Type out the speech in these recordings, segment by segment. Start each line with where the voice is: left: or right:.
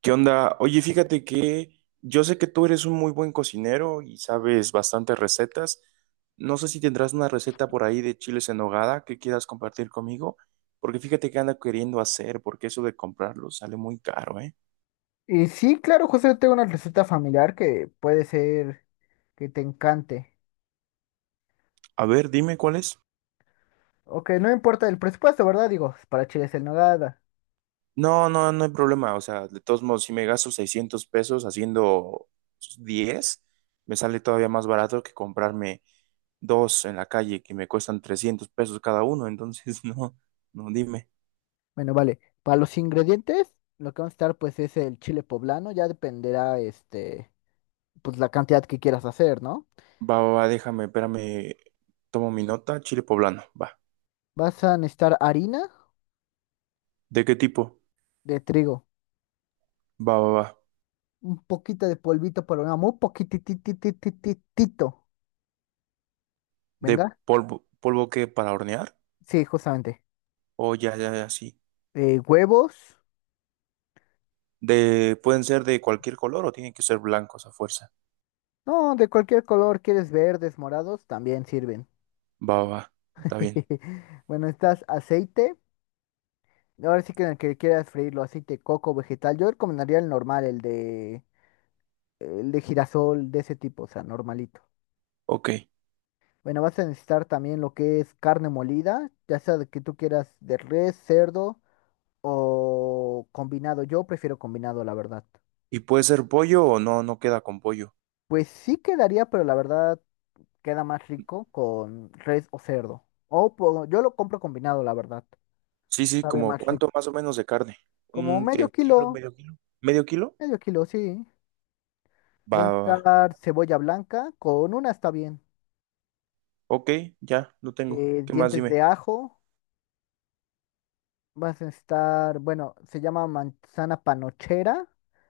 right: ¿Qué onda? Oye, fíjate que yo sé que tú eres un muy buen cocinero y sabes bastantes recetas. No sé si tendrás una receta por ahí de chiles en nogada que quieras compartir conmigo, porque fíjate que ando queriendo hacer, porque eso de comprarlo sale muy caro, ¿eh?
left: Y sí, claro, José, tengo una receta familiar que puede ser que te encante.
right: A ver, dime cuál es.
left: O que no importa el presupuesto, ¿verdad? Digo, para chiles en nogada.
right: No, no, no hay problema. O sea, de todos modos, si me gasto 600 pesos haciendo 10, me sale todavía más barato que comprarme dos en la calle que me cuestan 300 pesos cada uno. Entonces, no, no, dime.
left: Bueno, vale. Para los ingredientes, lo que vamos a estar pues es el chile poblano. Ya dependerá, pues la cantidad que quieras hacer, ¿no?
right: Va, va, va, déjame, espérame. Tomo mi nota, chile poblano. Va.
left: Vas a necesitar harina
right: ¿De qué tipo?
left: de trigo,
right: Va, va, va.
left: un poquito de polvito para una muy poquitititititito.
right: ¿De
left: Venga.
right: polvo, polvo que para hornear?
left: Sí, justamente.
right: O ya, ya, ya, sí.
left: Huevos.
right: De, ¿pueden ser de cualquier color o tienen que ser blancos a fuerza?
left: No, de cualquier color, quieres verdes, morados, también sirven.
right: Va, va, va. Está bien.
left: Bueno, estás aceite. Ahora sí que en el que quieras freírlo, aceite, coco, vegetal. Yo recomendaría el normal, el de girasol, de ese tipo, o sea, normalito.
right: Ok.
left: Bueno, vas a necesitar también lo que es carne molida, ya sea de que tú quieras de res, cerdo o combinado. Yo prefiero combinado, la verdad.
right: ¿Y puede ser pollo o no? No queda con pollo.
left: Pues sí quedaría, pero la verdad queda más rico con res o cerdo. Yo lo compro combinado, la verdad.
right: Sí, sí,
left: Sabe
right: como
left: más rico.
right: cuánto más o menos de carne.
left: Como
right: ¿Un qué? ¿Kilo, medio kilo? ¿Medio kilo?
left: medio kilo, sí. Va
right: Va,
left: a
right: va, va.
left: estar cebolla blanca, con una está bien.
right: Ok, ya, lo tengo. ¿Qué más
left: Dientes
right: dime?
left: de ajo, vas a estar, bueno, se llama manzana panochera,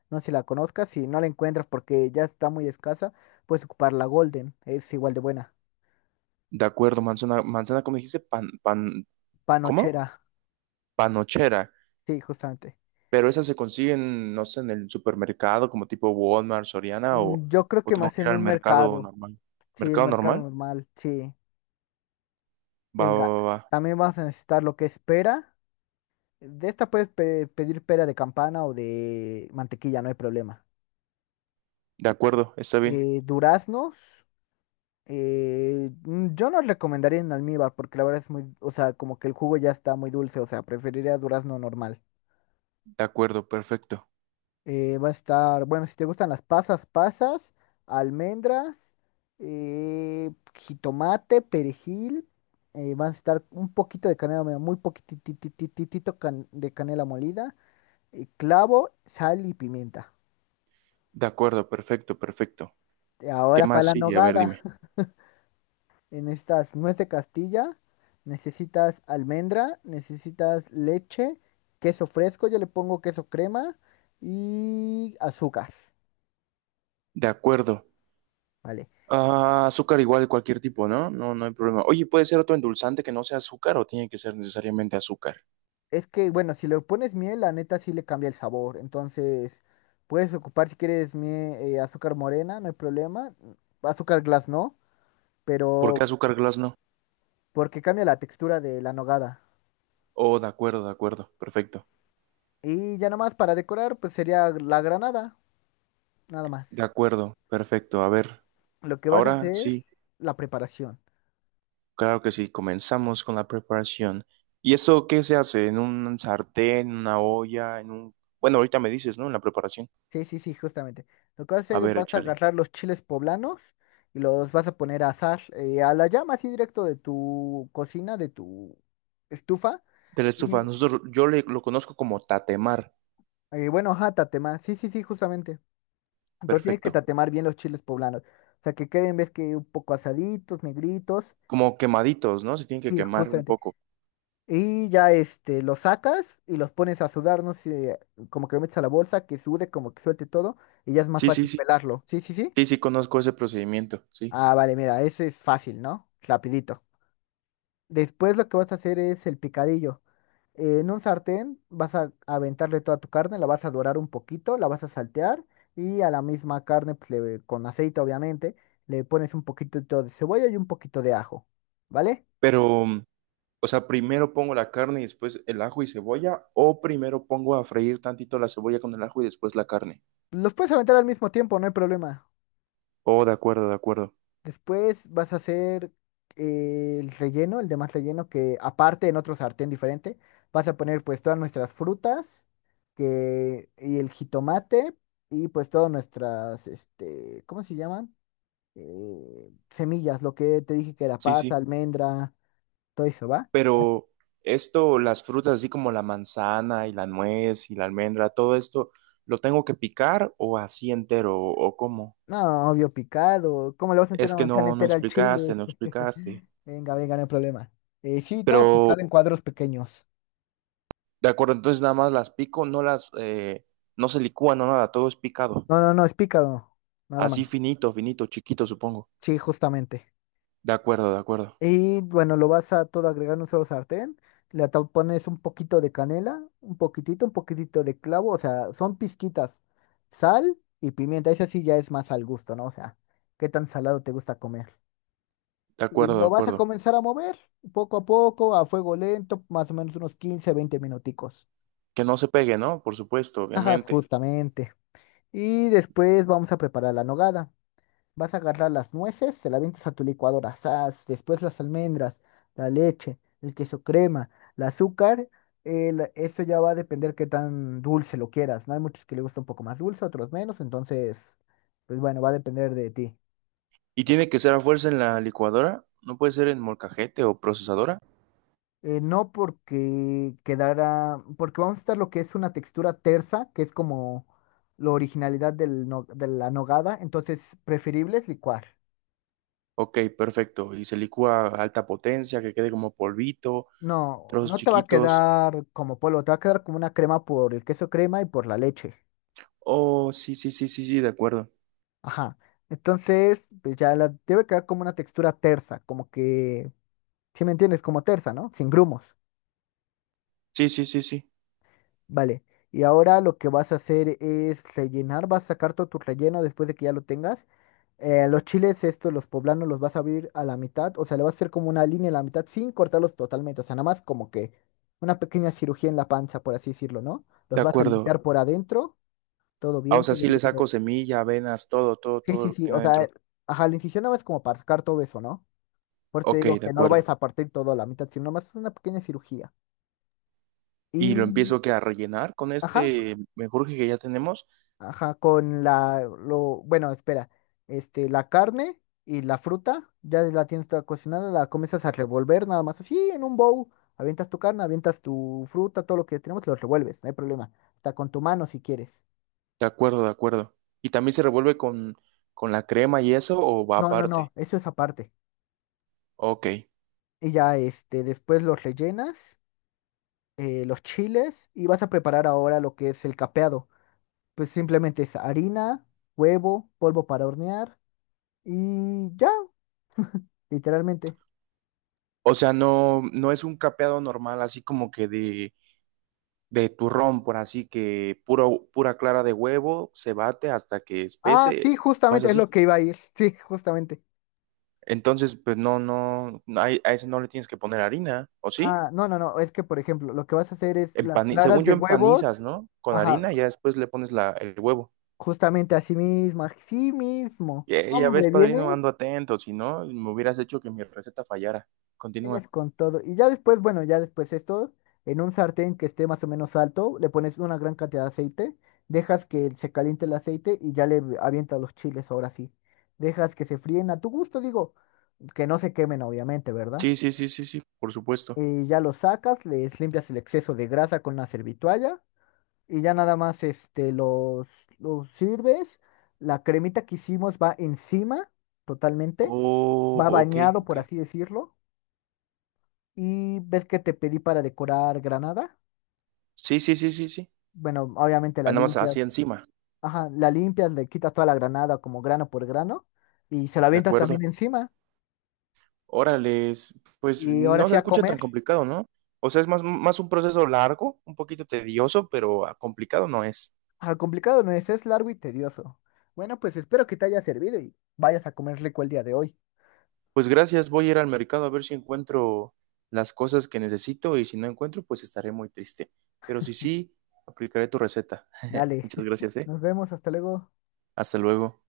left: no sé si la conozcas, si no la encuentras porque ya está muy escasa, puedes ocupar la Golden, es igual de buena.
right: De acuerdo, manzana, manzana, ¿cómo dijiste? Pan, pan, ¿cómo?
left: Panochera,
right: Panochera,
left: sí, justamente.
right: pero esas se consiguen, no sé, en el supermercado como tipo Walmart, Soriana
left: Mm, yo creo
right: o
left: que
right: tengo
left: más
right: que ir
left: en
right: al
left: un
right: mercado
left: mercado,
right: normal.
left: sí, el
right: ¿Mercado
left: mercado
right: normal?
left: normal, sí.
right: Va, va,
left: Venga,
right: va. Va.
left: también vas a necesitar lo que es pera. De esta puedes pedir pera de campana o de mantequilla, no hay problema.
right: De acuerdo, está bien.
left: Duraznos. Yo no recomendaría en almíbar porque la verdad es muy, o sea, como que el jugo ya está muy dulce, o sea, preferiría durazno normal.
right: De acuerdo, perfecto.
left: Va a estar, bueno, si te gustan las pasas, pasas, almendras, eh, jitomate, perejil, va a estar un poquito de canela, mira, muy poquititititito de canela molida, clavo, sal y pimienta.
right: De acuerdo, perfecto, perfecto. ¿Qué
left: Ahora para
right: más
left: la
right: sigue? A ver,
left: nogada.
right: dime.
left: En estas nuez de Castilla, necesitas almendra, necesitas leche, queso fresco, yo le pongo queso crema y azúcar,
right: De acuerdo.
left: ¿vale?
right: Ah, azúcar igual, cualquier tipo, ¿no? No, no hay problema. Oye, ¿puede ser otro endulzante que no sea azúcar o tiene que ser necesariamente azúcar?
left: Es que, bueno, si le pones miel, la neta sí le cambia el sabor. Entonces, puedes ocupar si quieres azúcar morena, no hay problema. Azúcar glass no,
right: ¿Por qué
left: pero
right: azúcar glass no?
left: porque cambia la textura de la nogada.
right: Oh, de acuerdo, perfecto.
left: Y ya nomás para decorar, pues sería la granada, nada más.
right: De acuerdo, perfecto. A ver,
left: Lo que vas a
right: ahora
left: hacer,
right: sí.
left: la preparación.
right: Claro que sí, comenzamos con la preparación. ¿Y esto qué se hace? ¿En un sartén, en una olla, en un... Bueno, ahorita me dices, ¿no? En la preparación.
left: Sí, sí, sí, justamente. Lo que vas a
right: A
left: hacer es
right: ver,
left: vas a
right: échale.
left: agarrar los chiles poblanos y los vas a poner a asar a la llama así directo de tu cocina, de tu estufa.
right: De la estufa,
left: Y
right: nosotros, lo conozco como tatemar.
left: bueno, ajá, tatemar. Sí, sí, sí, justamente. Entonces tienes que
right: Perfecto.
left: tatemar bien los chiles poblanos. O sea, que queden, ves que un poco asaditos, negritos.
right: Como quemaditos, ¿no? Se tienen que
left: Sí,
right: quemar un
left: justamente.
right: poco.
left: Y ya este, los sacas y los pones a sudar, no sé, como que lo metes a la bolsa, que sude, como que suelte todo, y ya es más
right: Sí, sí,
left: fácil
right: sí.
left: pelarlo. Sí, sí, sí.
right: Sí, sí, conozco ese procedimiento, sí.
left: Ah, vale, mira, ese es fácil, ¿no? Rapidito. Después lo que vas a hacer es el picadillo. En un sartén vas a aventarle toda tu carne, la vas a dorar un poquito, la vas a saltear y a la misma carne, pues, con aceite obviamente, le pones un poquito de cebolla y un poquito de ajo, ¿vale?
right: Pero, o sea, primero pongo la carne y después el ajo y cebolla, o primero pongo a freír tantito la cebolla con el ajo y después la carne.
left: Los puedes aventar al mismo tiempo, no hay problema.
right: Oh, de acuerdo, de acuerdo.
left: Después vas a hacer el relleno, el demás relleno que aparte en otro sartén diferente, vas a poner pues todas nuestras frutas que, y el jitomate y pues todas nuestras, este, ¿cómo se llaman? Semillas, lo que te dije que era
right: Sí,
left: pasa,
right: sí.
left: almendra, todo eso, ¿va?
right: Pero esto, las frutas así como la manzana y la nuez y la almendra, todo esto, ¿lo tengo que picar o así entero o cómo?
left: No, obvio picado. ¿Cómo le vas a meter
right: Es
left: una
right: que
left: manzana
right: no, no
left: entera al
right: explicaste,
left: chile?
right: no explicaste.
left: Venga, venga, no hay problema. Sí, todo
right: Pero,
left: picado en cuadros pequeños.
right: de acuerdo, entonces nada más las pico, no las, no se licúan, no nada, todo es picado.
left: No, no, no, es picado, nada más.
right: Así finito, finito, chiquito, supongo.
left: Sí, justamente.
right: De acuerdo, de acuerdo,
left: Y bueno, lo vas a todo agregar en un solo sartén. Pones un poquito de canela, un poquitito de clavo. O sea, son pizquitas. Sal y pimienta. Eso sí ya es más al gusto, ¿no? O sea, qué tan salado te gusta comer.
right: de
left: Y
right: acuerdo, de
left: lo vas a
right: acuerdo.
left: comenzar a mover poco a poco, a fuego lento, más o menos unos 15-20 minuticos.
right: Que no se pegue, ¿no? Por supuesto,
left: Ajá,
right: obviamente.
left: justamente. Y después vamos a preparar la nogada. Vas a agarrar las nueces, se las avientas a tu licuadora, ¡zas! Después las almendras, la leche, el queso crema, el azúcar. Eso ya va a depender qué tan dulce lo quieras, ¿no? Hay muchos que les gusta un poco más dulce, otros menos, entonces, pues bueno, va a depender de ti.
right: ¿Y tiene que ser a fuerza en la licuadora? ¿No puede ser en molcajete o procesadora?
left: No porque quedara, porque vamos a estar lo que es una textura tersa, que es como la originalidad del no- de la nogada, entonces preferible es licuar.
right: Ok, perfecto. Y se licúa a alta potencia, que quede como polvito,
left: No,
right: trozos
left: no te va a
right: chiquitos.
left: quedar como polvo, te va a quedar como una crema por el queso crema y por la leche.
right: Oh, sí, sí, sí, sí, sí, de acuerdo.
left: Ajá. Entonces, pues ya la debe quedar como una textura tersa, como que, si me entiendes, como tersa, ¿no? Sin grumos.
right: Sí, sí, sí, sí,
left: Vale. Y ahora lo que vas a hacer es rellenar, vas a sacar todo tu relleno después de que ya lo tengas. Los chiles estos, los poblanos, los vas a abrir a la mitad, o sea, le vas a hacer como una línea a la mitad sin cortarlos totalmente, o sea, nada más como que una pequeña cirugía en la panza, por así decirlo, ¿no?
right: de
left: Los vas a
right: acuerdo.
left: limpiar por adentro. Todo
right: Ah, o
left: bien,
right: sea,
left: todo
right: sí le saco
left: lindo.
right: semilla, avenas, todo, todo,
left: Sí,
right: todo
left: sí,
right: lo que
left: sí. O
right: tenga
left: sea,
right: dentro.
left: ajá, la incisión no es como para sacar todo eso, ¿no? Por eso te
right: Ok,
left: digo
right: de
left: que no lo
right: acuerdo.
left: vayas a partir todo a la mitad, sino más es una pequeña cirugía.
right: Y lo
left: Y,
right: empiezo que a rellenar con
left: ajá,
right: este menjurje que ya tenemos.
left: ajá, con la, lo, bueno, espera, la carne y la fruta, ya la tienes toda cocinada, la comienzas a revolver nada más así en un bowl. Avientas tu carne, avientas tu fruta, todo lo que tenemos, lo revuelves, no hay problema. Hasta con tu mano si quieres.
right: De acuerdo, de acuerdo. Y también se revuelve con la crema y eso, o va
left: No, no,
right: aparte.
left: no, eso es aparte.
right: Ok.
left: Y ya, este, después los rellenas los chiles y vas a preparar ahora lo que es el capeado. Pues simplemente es harina, huevo, polvo para hornear y ya, literalmente.
right: O sea, no, no es un capeado normal, así como que de turrón, por así que puro, pura clara de huevo se bate hasta que
left: Ah,
right: espese,
left: sí,
right: no es
left: justamente es
right: así.
left: lo que iba a ir. Sí, justamente.
right: Entonces, pues no, no, a ese no le tienes que poner harina, ¿o sí?
left: Ah, no, no, no, es que por ejemplo, lo que vas a hacer es las claras
right: Según yo
left: de huevos,
right: empanizas, ¿no? Con
left: ajá,
right: harina y ya después le pones la, el huevo.
left: justamente así mismo, así mismo.
right: Ya, ves,
left: Hombre,
right: padrino,
left: ¿vienes?
right: ando atento, si no, me hubieras hecho que mi receta fallara. Continúa.
left: Vienes con todo. Y ya después, bueno, ya después esto, en un sartén que esté más o menos alto, le pones una gran cantidad de aceite, dejas que se caliente el aceite y ya le avientas los chiles ahora sí. Dejas que se fríen a tu gusto, digo, que no se quemen obviamente, ¿verdad?
right: Sí, sí, sí, sí, sí, por supuesto.
left: Y ya los sacas, les limpias el exceso de grasa con una servitualla y ya nada más los sirves. La cremita que hicimos va encima totalmente,
right: Oh,
left: va
right: ok,
left: bañado,
right: ok.
left: por así decirlo. Y ves que te pedí para decorar granada.
right: Sí, sí, sí, sí, sí.
left: Bueno, obviamente
right: Ah,
left: la
right: nada más
left: limpias.
right: así encima,
left: Ajá, la limpias, le quitas toda la granada como grano por grano y se la
right: ¿de
left: avientas
right: acuerdo?
left: también encima.
right: Órales, pues
left: Y ahora
right: no se
left: sí a
right: escucha tan
left: comer.
right: complicado, ¿no? O sea, es más, más un proceso largo, un poquito tedioso, pero ah, complicado no es.
left: Ah, complicado no es, es largo y tedioso. Bueno, pues espero que te haya servido y vayas a comer rico el día de hoy.
right: Pues gracias, voy a ir al mercado a ver si encuentro las cosas que necesito y si no encuentro, pues estaré muy triste. Pero si sí, aplicaré tu receta.
left: Dale,
right: Muchas gracias, ¿eh?
left: nos vemos, hasta luego.
right: Hasta luego.